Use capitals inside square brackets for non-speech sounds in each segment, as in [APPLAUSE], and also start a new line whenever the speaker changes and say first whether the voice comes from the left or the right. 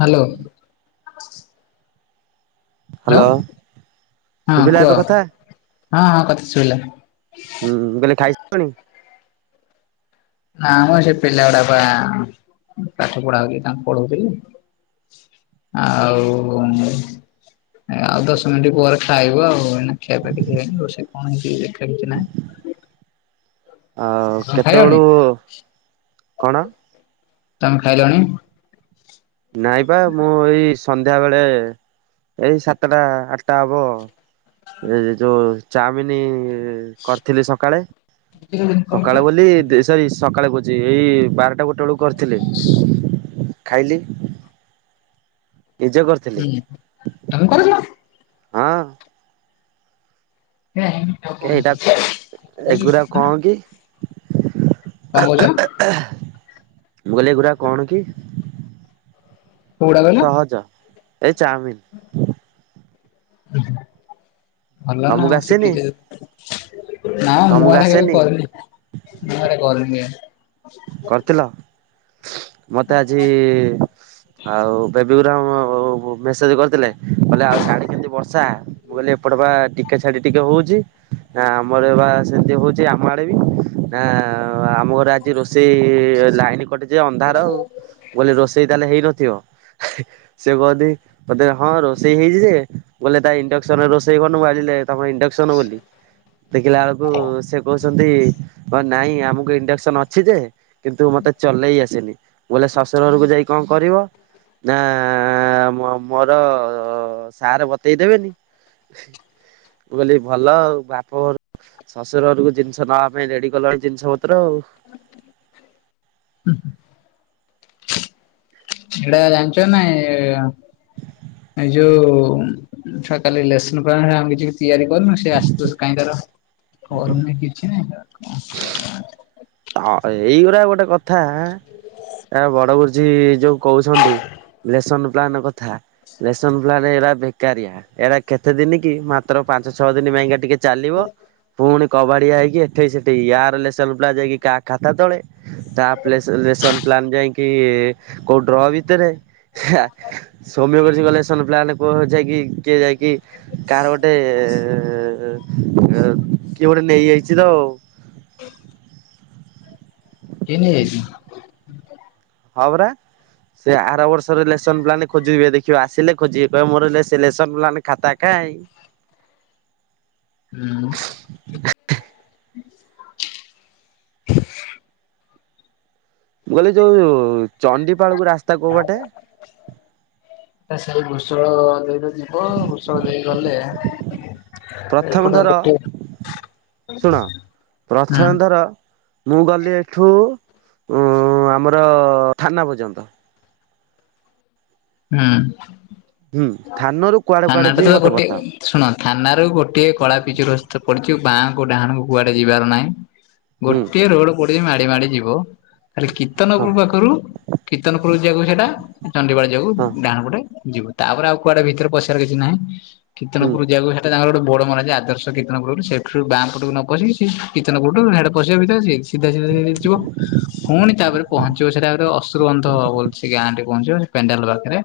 left: Hello. Hello. ହଁ
right: ଶୁଭିଲା
left: କୁହ
right: ଏବେ କଥା?
left: ହଁ ହଁ ପାଟି ଶୁଭିଲା।
right: ହୁଁ ହୁଁ ମୁଁ କହିଲେ ଖାଇ ସାଇଲଣି?
left: ନା ମ ସେ ପିଲାଗୁଡା ବା ପାଠ ପଢା ହଉଛି ତାଙ୍କୁ ପଢଉଥିଲି। ଆଉ ଆଉ ଦଶ ମିନିଟ୍ ପରେ ଖାଇବୁ ଆଉ ଏଇନେ ଖିଆ ପିଆ କିଛି ହେଇନି ରୋଷେଇ କଣ ହେଇଛି ଦେଖା କିଛି ନାଁ।
right: ଆଉ
left: ତମେ ଖାଇଲଣି
right: କେତେବେଳୁ କଣ।
left: ତମେ ଖାଇଲଣି?
right: ନାଇଁ ବା ମୁଁ ଏଇ ସନ୍ଧ୍ୟା ବେଳେ ଏଇ ସାତଟା ଆଠଟା ହବ ଏ ଯୋଉ ଚାଓମିିନି କରିଥିଲି ସକାଳେ
left: ହୁଁ ତମେ କରିନ?
right: ସକାଳେ ବୋଲି ଦିସ ସରି ସକାଳ କହୁଛି ଏଇ ବାରଟା ଗୋଟେ ବେଳକୁ କରିଥିଲି ଖାଇଲି। ନିଜେ କର ଥ
left: ହୁଁ ତମେ କରୁନ।
right: ହଁ
left: ନା କ
right: ଏଇଟା ଏଗୁରା କଣ
left: [INAUDIBLE]
right: କି
left: କଣ କହୁଛ?
right: ମୁଁ କହିଲି ଏଗୁରା କଣ କି?
left: କୋଉଗୁଡା କହିଲ?
right: ସହଜ ଏଇ ଚାଉମିନ।
left: ଭଲ ନା
right: ତମକୁ ଆସେନି
left: ଶିଖିଥିଲି। ନା ମୁଁ
right: ତମକୁ
left: ଆଗେ
right: ଆସେନି
left: କରନି ମୁଁ ଏଡେ କରନିଆ
right: କରିଥିଲ ମତେ ଆଜି ଆଉ ବେବି ଗୁରାମ ମେସେଜ କରିଥିଲେ? କହିଲେ ଆଉ ଶାଢୀ କେମିତି ବର୍ଷା ମୁଁ କହିଲି ଏପଟେ ବା ଟିକେ ଛାଢି ଟିକେ ହଉଛି। ଆ ଆମର ବା ସେମିତି ହଉଛି ଆମ ଆଡେ ବି ଆ ଆମ ଘରେ ଆଜି ରୋଷ ସି ଲାଇନ କଟିଛି ଅନ୍ଧାର ଆଉ ବୋଲେ ରୋଷେଇ ତାହେଲେ ହେଇନଥିବ। ସେ କହନି। ବୋଧେ ହଁ ରୋଷେଇ ହେଇଛି ଯେ ଗଲେ ତା ଇଣ୍ଡକ୍ସନ ରୋଷେଇ କରୁନୁ ମୁଁ ଆଜି ଲେଟ ହବ ଇଣ୍ଡକ୍ସନ ବୋଲି। ଦେଖିଲା ବେଳକୁ ସେ କହୁଛନ୍ତି ନାଇଁ ଆମକୁ ଇଣ୍ଡକ୍ସନ ଅଛ ଅଛି ଯେ କିନ୍ତୁ ମତେ ଚଲେଇ ଆସେନି ବୋଲେ ଶଶୁର ଘରକୁ ଯାଇ କଣ କରିବ? ନା ମୋ ମୋର ସାର ବତେଇ ଦେବେନି। ମୁ କହିଲି ଭଲ ଆଉ ବାପ ଘରୁ ଶ୍ୱଶୁର ଘରକୁ ଜିନିଷ ନେବା ପାଇଁ ରେଡି କଲଣି ଜିନିଷ ପତ୍ର ଆଉ।
left: ଏଇଟା ଜା ଜାଣିଛ ନାଇଁ ଏ ଯୋଉ ଛୁଆ କାଲି ଲେସନ ପାହା ଆମେ କିଛି ତିଆରି କରନୁ ସେ ଆସିଥିବ କାହିଁକାର କରୁନି କିଛି ନାଇଁ କଣ କରିବା।
right: ଅ ଏଇଗୁରା ଗୋଟେ କଥା ଏ ବଡ ଗୁରୁଜୀ ଯୋଉ କହୁଛନ୍ତି ଲେସନ ପ୍ଲାନ୍ କଥା। ରେସନ୍ ପ୍ଲାନ ଏଇଟା ବେକାରିଆ ଏଇଟା କେତେ ଦିନି କି ମାତ୍ର ପାଞ୍ଚ ଛଅ ଦିନ ପାଇଁକା ଟିକେ ଚାଲିବ ପୁଣି କବାଡିଆ ହେଇକି ଏଠେଇ ସେଠେଇ ୟାର ଲେସଲ ପ୍ଲା ଯାଇକି କାହା ଖାତା ତଳେ ତା ପ୍ଲେସ ରେସନ ପ୍ଲାନ ଯାଇକି କୋଉ ଡ୍ର ଭିତରେ ହି ଆ ସୌମ୍ୟ କରିଛି ଗଲେସନ ପ୍ଲାନ କୋହ ଯାଇକି କିଏ ଯାଇକି କି କାର ଗୋଟେ ଏ କିଏ ଗୋଟେ ନେଇଯାଇଛି ତ।
left: କିଏ ନେଇ ଯାଇଛି?
right: ହଁ ବରା ସେ ଆର ବର୍ଷରେ ଲେସନ ପ୍ଲାନ୍ ଖୋଜିବେ ଦେଖିବ ଆସିଲେ ଖୋଜିବେ କହିବ ମୋର ଲେସ ଲେସନ ପ୍ଲାନ୍ ଖାତା କାଇଁ?
left: ହୁଁ
right: ମୁଁ କହିଲି ଯୋଉ ଚଣ୍ଡିପାଳକୁ ରାସ୍ତା କୋଉ ବାଟେ
left: ସେଇ ଘୁଷଳ ଦେଇ ତ ଯିବ ଘୁଷଳ ଦେଇ ଗଲେ ଏପଟେ
right: ପ୍ରଥମଥର
left: ଗୋଟେ
right: ଶୁଣ
left: ହୁଁ
right: ପ୍ରଥମଥର ମୁଁ ଗଲି ଏଠୁ ଆମର ଥାନା ପର୍ଯ୍ୟନ୍ତ
left: ହୁଁ
right: ହୁଁ ଥାନ ରୁ କୁଆଡେ କୁଆଡେ
left: ଥାନାଟା
right: ଯିବି
left: ତ
right: ମତେ
left: ଗୋଟିଏ
right: ବତାଅ।
left: ଶୁଣ ଥାନାରୁ ଗୋଟେ କଳା ପିଚୁ ରାସ୍ତା ପଡିଛି ବାଁ କୁ ଡହାଣୁ କୁଆଡେ ଯିବାର ନାହିଁ।
right: ହୁଁ
left: ଗୋଟିଏ ରୋଡ ପଡ଼ିଚି ମାଡି ମାଡି ଯିବ ଖାଲି
right: ହଁ
left: କିର୍ତ୍ତନପୁର ପାଖରୁ କୀତ୍ତନପୁର ଯିବାକୁ ସେଇଟା ଚଣ୍ଣ୍ଡଡିିବାଳ ଯିବାକୁ
right: ହଁ
left: ଡାହାଣ ପୋଟେ ଯିବୁ ତାପରେ ଆଉ କୁଆଡେ ଭିତରେ ପଶିବାର କିଛି ନାହିଁ
right: ହୁଁ
left: କୀର୍ତନପୁର ଯିବାକୁ ତାଙ୍କର ଗୋଟେ ବର୍ଡ ମରାହଇଛି ଆଦର୍ଶ କିର୍ତ୍ତନଟରୁ ସେଠୁ ବାଁ ପଟକୁ ନ ପଶିକି କୀର୍ତ୍ତନଟୁଡ ପଶେଇିବା ଭିତରେ ସେ [UNINTELLIGIBLE] ସିଧା ସିଧା ସଯିବ [UNINTELLIGIBLE] ପୁଣି ତାପରେ ପହଞ୍ଚିବ ସେଟାରେ ଅସୁରଗନ୍ଧବ ବୋଲି ସେ ଗାଁ ପହଞ୍ଚିବ ସେ ପେଣ୍ଡାଲ ବା ରେ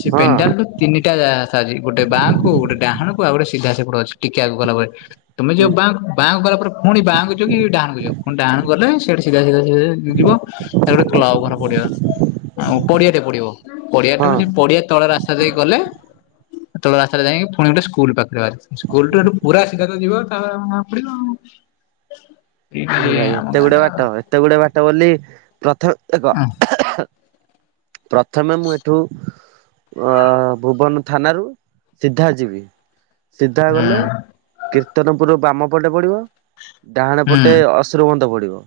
left: ସେ
right: ହଁ
left: ପେଣ୍ଟାଲ୍ ରେ ତିନିଟା ରାସ୍ତା ଅଛି ଗୋଟେ ବାଁ କୁ ଗୋଟେଡାହାଣକୁ ଆଉ ଗୋଟେ ସିଧା ସେପଟେ ଅଛି ଟିକେ ଆଗକୁ ଗଲା ପରେ ତୁମେ ଯିବ
right: ହୁଁ
left: ବାଙ୍କୁ [UNINTELLIGIBLE] ବାଁକୁ ଗଲା ପରେ ପୁଣି ବାଁକୁ ଯିବ କି ଡାହାଣକୁ ଯାଉ ପୁଣି ଡାହାକୁ ଗଲେ ସେଇଠି ସିଧା ସିଧା ସି ଯିବ। ତାପରେ ଗୋଟେ କ୍ଲବ ଘର ପଡିିବ ଆଉ ପଡିଆ ଟେ ପଡିବ। ପଡିଆଠୁ
right: ହଁ
left: ସେ ପଡିଆ ତଳ ରାସ୍ତା ଯାଇକି ଗଲେ ତଳ ରାସ୍ତାରେ ଯାଇଁକି ପୁଣି ଗୋଟେ ସ୍କୁଲ ପାଖ ସ୍କୁଲ୍ ଠୁ ପୁରା ସିଧା ଯିବ ପଡିବ ଆ
right: ଏ
left: [UNINTELLIGIBLE]
right: ଭାଇ
left: [UNINTELLIGIBLE] ଆମ
right: ଏତେ ଗୁଡେ
left: ଗାଁର
right: ବାଟ
left: [UNINTELLIGIBLE]
right: ଏତେ ଗୁଡେ ବାଟ ବୋଲି ପ୍ରଥମେ ଏକ ପ୍ରଥମେ ମୁଁ ଏଠୁ ଅ ଭୁବନ ଥାନାରୁ ସିଧା ଯିବି। ସିଧା ଗଲେ
left: ହୁଁ
right: କୀର୍ତ୍ତନପୁର ବାମ ପଟେ ପଡିବ ଡାହାଣ ଟେ ଅଶୁର ବନ୍ଦ ପଡିବ।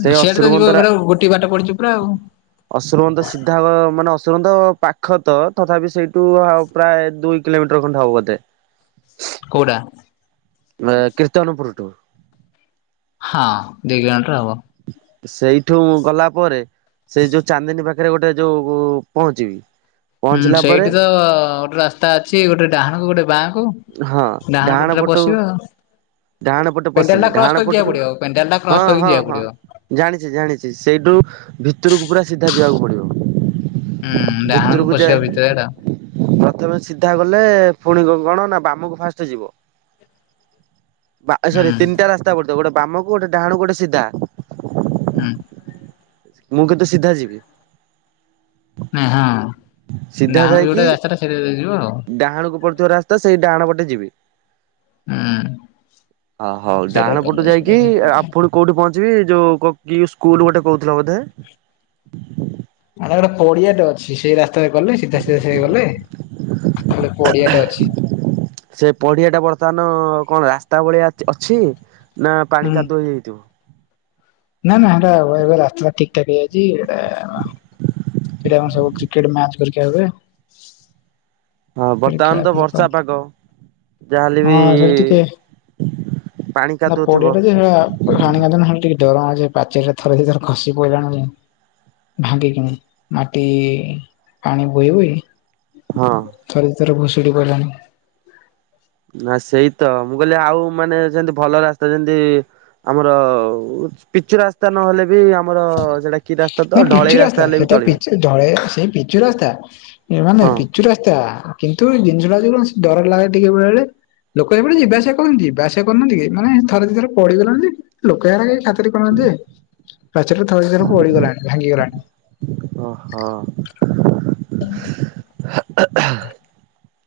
right: ସେଇ
left: ସିଆଡ଼େ ତ
right: ଅସୁରବନ୍ଧ
left: ଯିବ ପୁରା ଗୋଟଏ ବାଟ ପଡ଼ିଚି ପୁରା ଆଉ
right: ଅଶୁରମନ୍ତ ସିଧା ମାନେ ଅଶୁରନ୍ଧ ପାଖ ତ ତଥାପି ସେଇଠୁ ଆ ପ୍ରାୟ ଦୁଇ କିଲୋମିଟର ଖଣ୍ଡେ ହବ ବଧେ।
left: କଉଟା।
right: କୀର୍ତ୍ତନପୁରଠୁ
left: ହଁ ଦି କିଲୋମିଟର ହବ।
right: ସେଇଠୁ ମୁଁ ଗଲା ପରେ ସେଇ ଯୋଉ ଚାନ୍ଦିନୀ ପାଖରେ ଗୋଟେ ଯୋଉ ପହଞ୍ଚିବି।
left: ହୁଁ
right: ପହଞ୍ଚିଲା ପରେ
left: ସେଇଠି ତ ଗୋଟେ ରାସ୍ତା ଅଛି ଗୋଟେ ଡାହାଣ କୁ ଗୋଟେ ବାଁ କୁ
right: ହଁ
left: ଡାହାଣ ପଟରେ
right: ପଟୁ
left: ପଶିବ
right: ଡାହାଣ
left: ଆଉ
right: ପଟେ
left: ପେଣ୍ଡାଲ୍
right: ପଶିଲି
left: ଟା
right: ଡାହାଣ
left: କ୍ରସ କରିକି
right: ପଟରୁ
left: ଯିବାକୁ ପଡିବ ପେଣ୍ଡାଲ୍ ଟା
right: ହଁ
left: କ୍ରସ କରିକି
right: ହଁ
left: ଯିବାକୁ
right: ହଁ
left: ପଡିବ।
right: ଜାଣିଛି ଜାଣିଛି ସେଇଠୁ ଭିତରକୁ ପୁରା ସିଧା ଯିବାକୁ ପଡିବ।
left: ହୁଁ ଡାହାଣକୁ
right: ଭିତରକୁ ଜା
left: ପଶିବା ଭିତରେ ଏଟା
right: [UNINTELLIGIBLE] ପ୍ରଥମେ ସିଧା ଗଲେ ପୁଣି କଣ ନା ବାମକୁ ଫାଷ୍ଟ ଯିବ। ଏ
left: ହୁଁ
right: ସରି ତିନିଟା ରାସ୍ତା ପଡିଥିବ ଗୋଟେ ବାମକୁ ଗୋଟେ ଡାହାଣକୁ ଗୋଟେ ସିଧା
left: ହୁଁ
right: ମୁଁ କିନ୍ତୁ ସିଧା ଯିବି।
left: ନ ହଁ ଡାହାଣାକୁ ଗୋଟେ ରାସ୍ତାଟା ସେ ଯିବ ଆଉ
right: ଡହାଣକୁ ପ [UNINTELLIGIBLE] ଯୋଉ ରାସ୍ତା ସେଇ ଡାହଣ ପଟେ ଯିବି।
left: ହୁଁ
right: ହ ହଉ
left: ସେଇଟା
right: ଡାହାଣ
left: କଲେ
right: ପଟୁ
left: ସେଇଟା
right: ଯାଇକି
left: ହେଇଯିବ ଆଉ।
right: ଆପଣ କେଉଁଠି ପହଞ୍ଚିବି ଯୋଉ କି ସ୍କୁଲ୍ ଗୋଟେ କହୁଥିଲା ବୋଧେ?
left: ଆର ପଡିଆଟେ ଅଛି ସେଇ ରାସ୍ତାରେ ଗଲେ ସିଧା ସିଧା ସେ ଗଲେ ଗୋଟେ ପଡିଆଟେ ଅଛି।
right: ସେ ପଡିଆ ଟା ବର୍ତ୍ତମାନ କଣ ରାସ୍ତା ଭଳିଆ ଅ ଅଛି ନା ପାଣି
left: ହୁଁ
right: କାଦୁଅ ହେଇଯାଇଥିବ?
left: ନା ନା ହେଟା ରାସ୍ତା ଠିକି ଠାକ ହେଇଯାଇଚି ଏଇଟା ହେଇଟା କଣ ସବୁ କ୍ରିକେଟ ମ୍ୟାଚ ପରିକା ହୁଏ। [UNINTELLIGIBLE]
right: ହଁ
left: ଫି ଫ୍ୟା
right: ବର୍ତ୍ତମାନ ତ
left: କି କଣ?
right: ବର୍ଷା ପାଗ। ଯାହାହେଲେ ବି
left: ହଁ ସେଟା ଟିକେ
right: ପାଣି
left: ନା
right: କାଦୁଅ ଥିବ
left: ପଡିଆ ଟା ଯେ ସେଟା ପାଣି କା ହେ ଟିକେ ଡରଉେ [UNINTELLIGIBLE] ପାଚ ରେ ଥରେ ସେ ଥର ଖସି ପଇଲାଣି। ଭାଙ୍ଗିକି ମାଟି ପାଣି ବୋହି ବୋହି
right: ହଁ।
left: ଥରେ ଦି ଥର ଭୁଶୁଡ଼ି ପଇଲାଣି।
right: ନା ସେଇତ ମୁଁ କହିଲି, ଆଉ ମାନେ ସେନ୍ତି ଭଲ ରାସ୍ତା ଯେଏନ୍ତି ଆମର ପିଚୁ ରାସ୍ତା ନହେଲେ ବି ଆମ
left: ନା ପିଚୁ ରାସ୍ତା
right: ହେଲେ ବି
left: ସେଟା
right: ଚଳିବ।
left: ପିଚୁ ଢଳେଇ ସେଇ ପିଚୁ ରାସ୍ତା ମାନେ
right: ହଁ
left: ପିଚୁ ରାସ୍ତା କିନ୍ତୁ ଜିନିଷଟା ଯ [UNINTELLIGIBLE] କଣ ଡର ଲାଗେ ଟିକେ ବେଳେବେଳେ ଲୋକ ଏପଟେ ଯିବା ଆସିବା କରନ୍ତି, ଜିବା୍ୟାସ୍ୟା କରୁନାହାନ୍ତିକି ମାନେ ଥରେ ଦି ଥରେ ପଡିଗଲାଣି ଯେ ଲୋକ ଏରା କେହି ଖାତିରି କରୁ ନଥିବେ। ପାଚେରୀ ରୁ ଥରେ ଦି ଥର ପଡିଗଲା ଭାଙ୍ଗିଗଲାଣି।
right: ଅ ହ।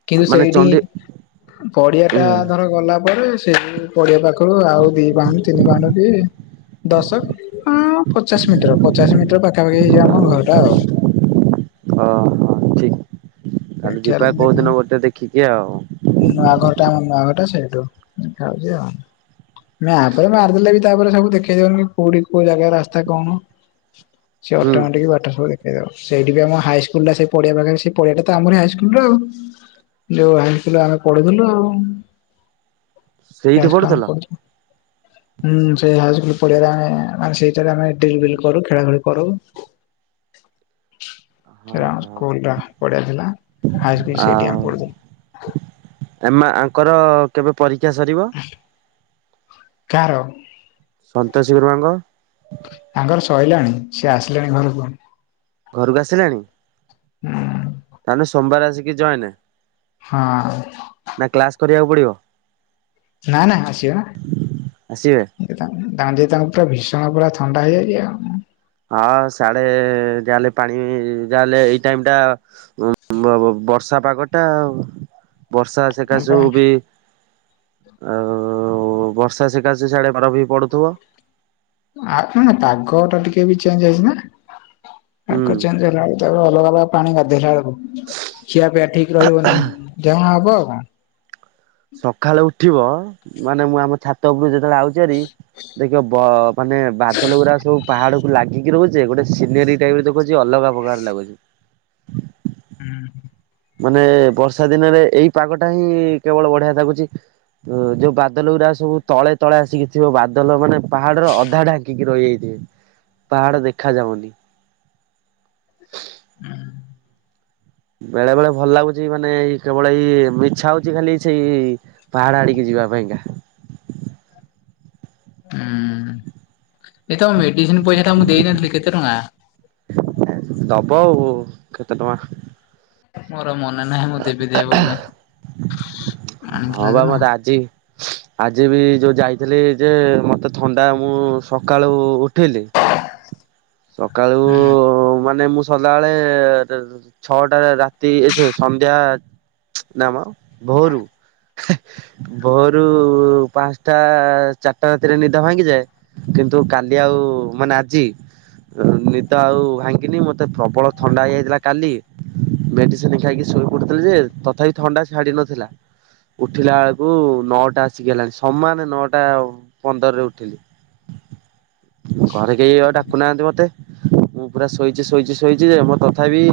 left: କିନ୍ତୁ
right: ମାନେ
left: ସେଇଠି
right: ଚଣ୍ଡି
left: ପଡିଆଟା
right: ଓହୋ
left: ଧର ଗଲା ପରେ ସେ ପଡିିଆ ପାଖରୁ ଆଉ ଦି ପାହୁଣ୍ଡୁ ତିନି ପାହୁଣ୍ଡୁ ଟିଏ ଦଶ, ହୁଁ ପଚାଶ ମିଟର ପଚାଶ ମିଟର ପାଖାପାଖି ହେଇଯିବ ଆମ ଘରଟା ଆଉ।
right: ଅ ହ ଠିକି ତାହଲେ
left: ଏଠି ଆଡେ
right: ଯିବା
left: ଦେଖ
right: କୋଉଦିନ ଗୋଟେ ଦେଖିକି ଆଉ।
left: ନୂଆ ଘର ଟା ଆମ ନୂଆଘର ଟା ସେଇଠୁ ଦେଖାଉଚି ଆଉ। ମାପ୍ ମାରିଦେଲେ ବି ତାପରେ ସବୁ ଦେଖେଇ ଦବନି କୋଉଠି କୋଉ ଜାଗା ରାସ୍ତା କଣ? ସେ
right: ହୁଁ
left: ଅଟୋମେଟିକ ବାଟ ସବୁ ଦେଖେଇଦବ ସେଇଠି ବି ଆମ ହାଇସ୍କୁଲୁ, ସେ ପଡିଆ ପାଖରେ ସେ ପଡିଆ ତ ଆମରି ହାଇସ୍କୁଲ ଟା ଆଉ ଯୋଉ ଆମେ [UNINTELLIGIBLE] ପଢ଼ୁଥିଲୁ ଆଉ। [UNINTELLIGIBLE]
right: ସେଇଠି ପଢୁଥିଲ?
left: କଲାମ କରଚ। ହୁଁ ସେ ହାଇସ୍କୁଲୁ ପଡ଼ିଆ ରେ ଆମେ ଆମେ ସେଇଥିରେ ଆମେ ଡ୍ରିଲ୍ ଫ୍ରିଲି କରୁ ଖେଳା ଖେଳି କରୁ।
right: [UNINTELLIGIBLE]
left: ସେଟା ଆମ
right: ହଁ
left: ସ୍କୁଲୁ ଟା ପଡିଆ ଥିଲା ହାଇ ସ୍କୁଲ୍ ସେଇଠି ଅମେ ପଢୁଥିଲୁ।
right: ଏମ୍ ଆଙ୍କର କେବେ ପରୀକ୍ଷା ସରିବ?
left: କାହାର?
right: ସନ୍ତୋଷ ଗରୁମାଙ୍କ।
left: ତାଙ୍କର ସଇଲାଣି ସେ ଆସିଲାଣି ଘରକୁ।
right: ଘରକୁ ଆସିଲାଣି, ତାହେଲେ ସୋମବାର ଆସିକି ଜଏନେ।
left: ହଁ।
right: ନା କ୍ଲାସ କରିବାକୁ ପଡିବ।
left: ନା ନା ଆସିବେ
right: ଆସିବେ?
left: ନା। ଦା ତା [UNINTELLIGIBLE] ପୁରା ଭୀଷଣ ପୁରା ଥଣ୍ଡା ହେଇଯାଇଚି ଆଉ।
right: ହଁ ସାଡେ ଯାହାହେଲେ ପାଣି ଯାହାହେଲେ ଏଇ ଟାଇମି ଟା ଉ ବ ବର୍ଷା ପାଗ ଟା ଆଉ। ବର୍ଷା ସେକା ସୁ ବି। ଆଉ ବର୍ଷା ସିକାଶ ସାଢେ ବରଫ ବି ପଡୁଥିବ।
left: ଆଉ ନ ପାଗ ଟା ଟିକେ ବି ଚେଞ୍ଜ ହେଇଛି ନା?
right: ହୁଁ।
left: ପାଗ ଚେଞ୍ଜ ହେଲା ବେଳକୁ ତାକୁ ଅଲଗା ଅଲଗା ପାଣି ଗାଧେଇଲା ବେଳକୁ। ଖିଆ ପିଆ ଠିକ ରହିବନି ଜହା ହବ ଆଉ କଣ।
right: ସକାଳେ ଉଠିବ ମାନେ ମୁଁ ଆମ ଛାତ ଉପରକୁ ଯେତେବେଳେ ଆଉଚି ଭାରି ଦେଖିବ ମାନେ ବାଦଲ ଗୁଡା ସବୁ ପାହାଡ ଲାଗିକି ରହୁଛି ଯେ ଗୋଟେ ସିନେରୀ ଟାଇପର ଦେଖୁଛି ଅଲଗା ପ୍ରକାର ଲାଗୁଛି।
left: ହୁଁ।
right: ମାନେ ବର୍ଷା ଦିନରେ ଏଇ ପାଗଟା ହିଁ କେବଳ ବଢିଆ ଲାଗୁଛି। ଓ ଯୋଉ ବାଦଲ ଗୁଡା ସବୁ ତଳେ ତଳେ ଆସିକି ଥିବ ବାଦଲ ମାନେ ପାହାଡର ଅଧା ଢାଙ୍କିକି ରହିଯାଇଥିବ। ପାହାଡ ଦେଖା ଯାଉନି।
left: ହୁଁ।
right: ବେଳେ ବେଳେ ଭଲ ଲାଗୁଛି ମାନେ ଏଇ କେବଳ ଏଇ ମିଛା ହଉଛି ଖାଲି ସେଇ ପାହାଡ ଆଡିକି ଯିବା ପାଇଁକା।
left: ହୁଁ ଏ ତମ ମେଡିସିନ ପଇସା ଟା ମୁଁ ଦେଇ ନଥିଲି କେତେ ଟଙ୍କା?
right: ଦବ ଆଉ କେତେ ଟଙ୍କା।
left: ମୋର ମନେ ନାହିଁ ମୁଁ ଦେବି ଦେବି ବୋଲି। ଆଣିଥିଲା
right: ହଁ ବା
left: ଦିନ
right: ମତେ ଆଜି ଆଜି ବି ଯୋଉ ଯାଇଥିଲି ଯେ ମତେ ଥଣ୍ଡା ମୁଁ ସକାଳୁ ଉଠିଲି। ସକାଳୁ ମାନେ ମୁଁ ସଦାବେଳେ ଛଅଟାରେ ରାତି ଏ ସନ୍ଧ୍ୟା ନାମ ଭୋରୁ। ଭୋରୁ ପାଞ୍ଚଟା ଚାରିଟା ରାତିରେ ନିଦ ଭାଙ୍ଗିଯାଏ। କିନ୍ତୁ କାଲି ଆଉ ମାନେ ଆଜି। ନିଦ ଆଉ ଭାଙ୍ଗିନି ମତେ ପ୍ରବଳ ଥଣ୍ଡା ହେଇଯାଇଥିଲା କାଲି। ମେଡିସିନ ଖାଇକି ଶୋଇ ପଡୁଥିଲେ ଯେ ତଥାପି ଥଣ୍ଡା ଛାଡି ନଥିଲା। ଉଠିଲା ବେଳକୁ ନଅଟା ଆସିକି ହେଲାଣି ସମାନ ନଅଟା ପନ୍ଦରରେ ଉଠିଲି ଘରେ କେହି ଆଉ ଡାକୁନାହାନ୍ତି ମତେ। ମୁଁ ପୁରା ଶୋଇଛି ଶୋଇଛି ଶୋଇଛି ଯେ ମୋର ତଥାପି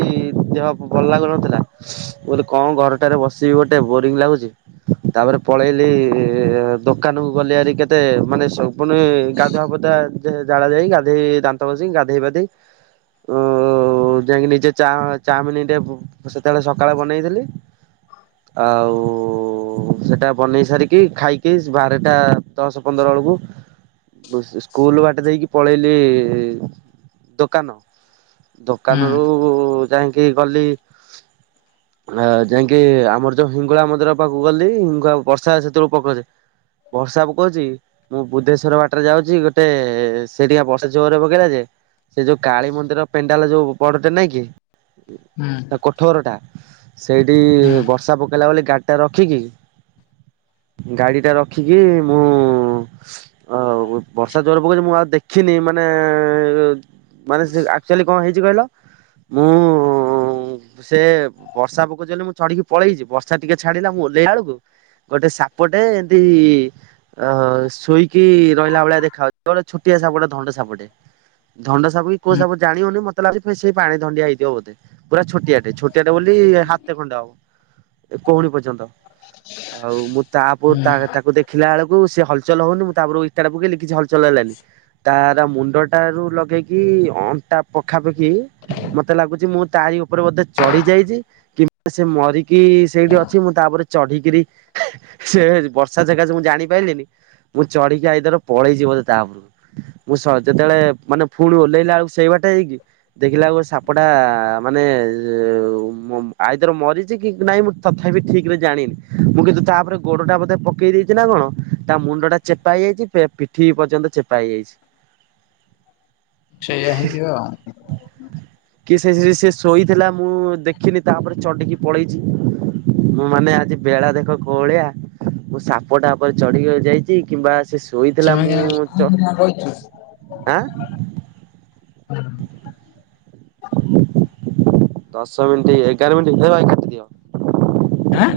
right: ଦେହ ଭଲ ଲାଗୁନଥିଲା। ମୁ କହିଲି କଣ ଘରଟାରେ ବସିବି ଗୋଟେ ବୋରିଙ୍ଗ ଲାଗୁଛି। ତାପରେ ପଳେଇଲି ଦୋକାନ କୁ ଗଲି ଆରି କେତେ ମାନେ ପୁଣି ଗାଧୁଆ ପାଧୁଆ ଜା ଜାଡା ଯାଇ ଗାଧୋଇ ଦାନ୍ତ ଘସିକି ଗାଧେଇ ପାଧେଇ ଓ ଯାଇକି ନିଜେ ଚା ଚାମିନିରେ ସେତେବେଳେ ସକାଳେ ବନେଇଥିଲି। ଆଉ ସେଟା ବନେଇ ସାରିକି ଖାଇକି ବାରଟା ଦଶ ପନ୍ଦର ବେଳକୁ ସ୍କୁଲ ବାଟ ଦେଇକି ପଳେଇଲି ଦୋକାନ
left: ହୁଁ
right: ଦୋକାନରୁ ଯାଇକି ଗଲି [UNINTELLIGIBLE] ଆ ଯାଇକି ଆମର ଯୋଉ ହିଙ୍ଗୁଳା ମନ୍ଦିର ପାଖକୁ ଗଲି ହିଙ୍ଗୁଳା ବର୍ଷା ସେତେବେଳକୁ ପକଉ ଥାଏ। ବର୍ଷା କହୁଛି ମୁଁ ବୁଦ୍ଧେଶ୍ଵର ବାଟରେ ଯାଉଛି ଗୋଟେ ସେଠିକା ବର୍ଷା ଜୋରେ ପ ଯେ ସେ ଯୋଉ କାଳୀ ମନ୍ଦିର ପେଣ୍ଡାଲ ଯୋଉ ବଡଟେ ନାଇଁ କି
left: ହୁଁ
right: ତା ଠୋରଟା ସେଇଠି
left: ହୁଁ
right: ବର୍ଷା ପକେଇଲା ବୋଲି ଗାଡ଼ିଟା ରଖିକି ଗାଡିଟା ରଖିକି ମୁଁ ହଉ ବର୍ଷା ଜୋର ପକଉଛି ମୁଁ ଆଉ ଦେଖିନି ମାନେ ମାନେ ସେ ଏକ୍ଚୁଲି କଣ ହେଇଛି କହିଲ। ମୁଁ ସେ ବର୍ଷା ପକଉଛି ବୋଲି ମୁଁ ଚଢିକି ପଳେଇଛି, ବର୍ଷା ଟିକେ ଛାଡିଲା ମୁଁ ଓହ୍ଲେଇଲ ବେଳକୁ ଗୋଟେ ସାପଟେ ଏମତି ଓ ଶୋଇକି ରହିଲା ଭଳିଆ ଦେଖା ଯାଉଛି ଗୋଟେ ଛୋଟିଆ ସାପଟେ ଧଣ୍ଡା ସାପଟେ। ଧଣ୍ଡା ସାପ କି କୋଉ
left: ହୁଁ
right: ସାପ ଜାଣି ହଉ ନି ମତ୍ ମତେ ଲାଗୁଛି ସେଇ ପାଣି ଧଣ୍ଡିଆ ହେଇଯିବ ବୋଧେ, ପୁରା ଛୋଟିଆଟେ ଛୋଟିଆଟେ ବୋଲି ହାତେ ଖଣ୍ଡେ ହବ। ଏ କାଉଣି ପର୍ଯ୍ୟନ୍ତ ଆଉ ମୁଁ
left: ହୁଁ
right: ତାପରେ ତାକୁ ଦେଖି ଖିଲା ବେଳକୁ ସେ ହଲଚଲ ହଉନି ମୁଁ ତା ଉପରୁ ଇଟା ଟା ପକେଇଲି କିଛି ହଲଚଲ ହେଲାନି। ତାର ମୁଣ୍ଡ ଅଟାରୁ ଲଗେଇକି ଅଣ୍ଟା ପଖାପାଖି ମତେ ଲାଗୁଛି ମୁଁ ତାରି ଉପରେ ବୋଧେ ଚଢ଼ି ଯାଇଛି। କିମ୍ବା ସେ ମରିକି ସେଇଠି ଅଛି ମୁଁ ତା ଉପରେ ଚଢ଼ି କରି। ସେ ବର୍ଷା ଜାଗା ଯେ ମୁଁ ଜାଣି ପାରିଲିନି। ମୁଁ ଚଢିକି ଆଇଦର ପଳେଇଛି ବୋଧେ ତା ଉପରୁ। ମୁଁ ସ ଯେତେବେଳେ ମାନେ ପୁଣ ଓହ୍ଲେଇଲା ବେଳକୁ ସେଇ ବାଟେ ହେଇକି। ଦେଖିଲା ମୋର ସାପ ଟା ମାନେ ମୋ, ଆଇଦର ମରିଛି କି ନାଇଁ ମୁଁ ତଥାପି ଠିକରେ ଜାଣିନି ମୁଁ କିନ୍ତୁ ତାପରେ ଗୋଡ ଟା ବୋଧେ ପକେଇ ଦେଇଛି ନା କଣ ତା ମୁଣ୍ଡ ଟା ଚେପା ହେଇଯାଇଛି। ଫେର ପିଠି ପର୍ଯ୍ୟନ୍ତ ଚେପା ହେଇଯାଇଛି।
left: ସେଇୟା ହେଇ ଥିବା ଆଉ।
right: [UNINTELLIGIBLE] କି ସେ ସେ ଶୋଇଥିଲା ମୁଁ ଦେଖିନି ତା ଉପରେ ଚଢିକି ପଳେଇଛି। ମାନେ ଆଜି ବେଳା ଦେଖ କୋହଳିଆ। ମୁଁ ସାପଟା ଉପରେ ଚଢିକି ଯାଇଛି କିମ୍ବା ସେ ଶୋଇଥିଲା ମୁଁ ଚ
left: ହଁ ରହିଛିି।
right: ଆଁ [UNINTELLIGIBLE] ଦଶ ମିନଟି ଏଗାର ମିନଟି କାଟି ଦିଅ।
left: ଆଁ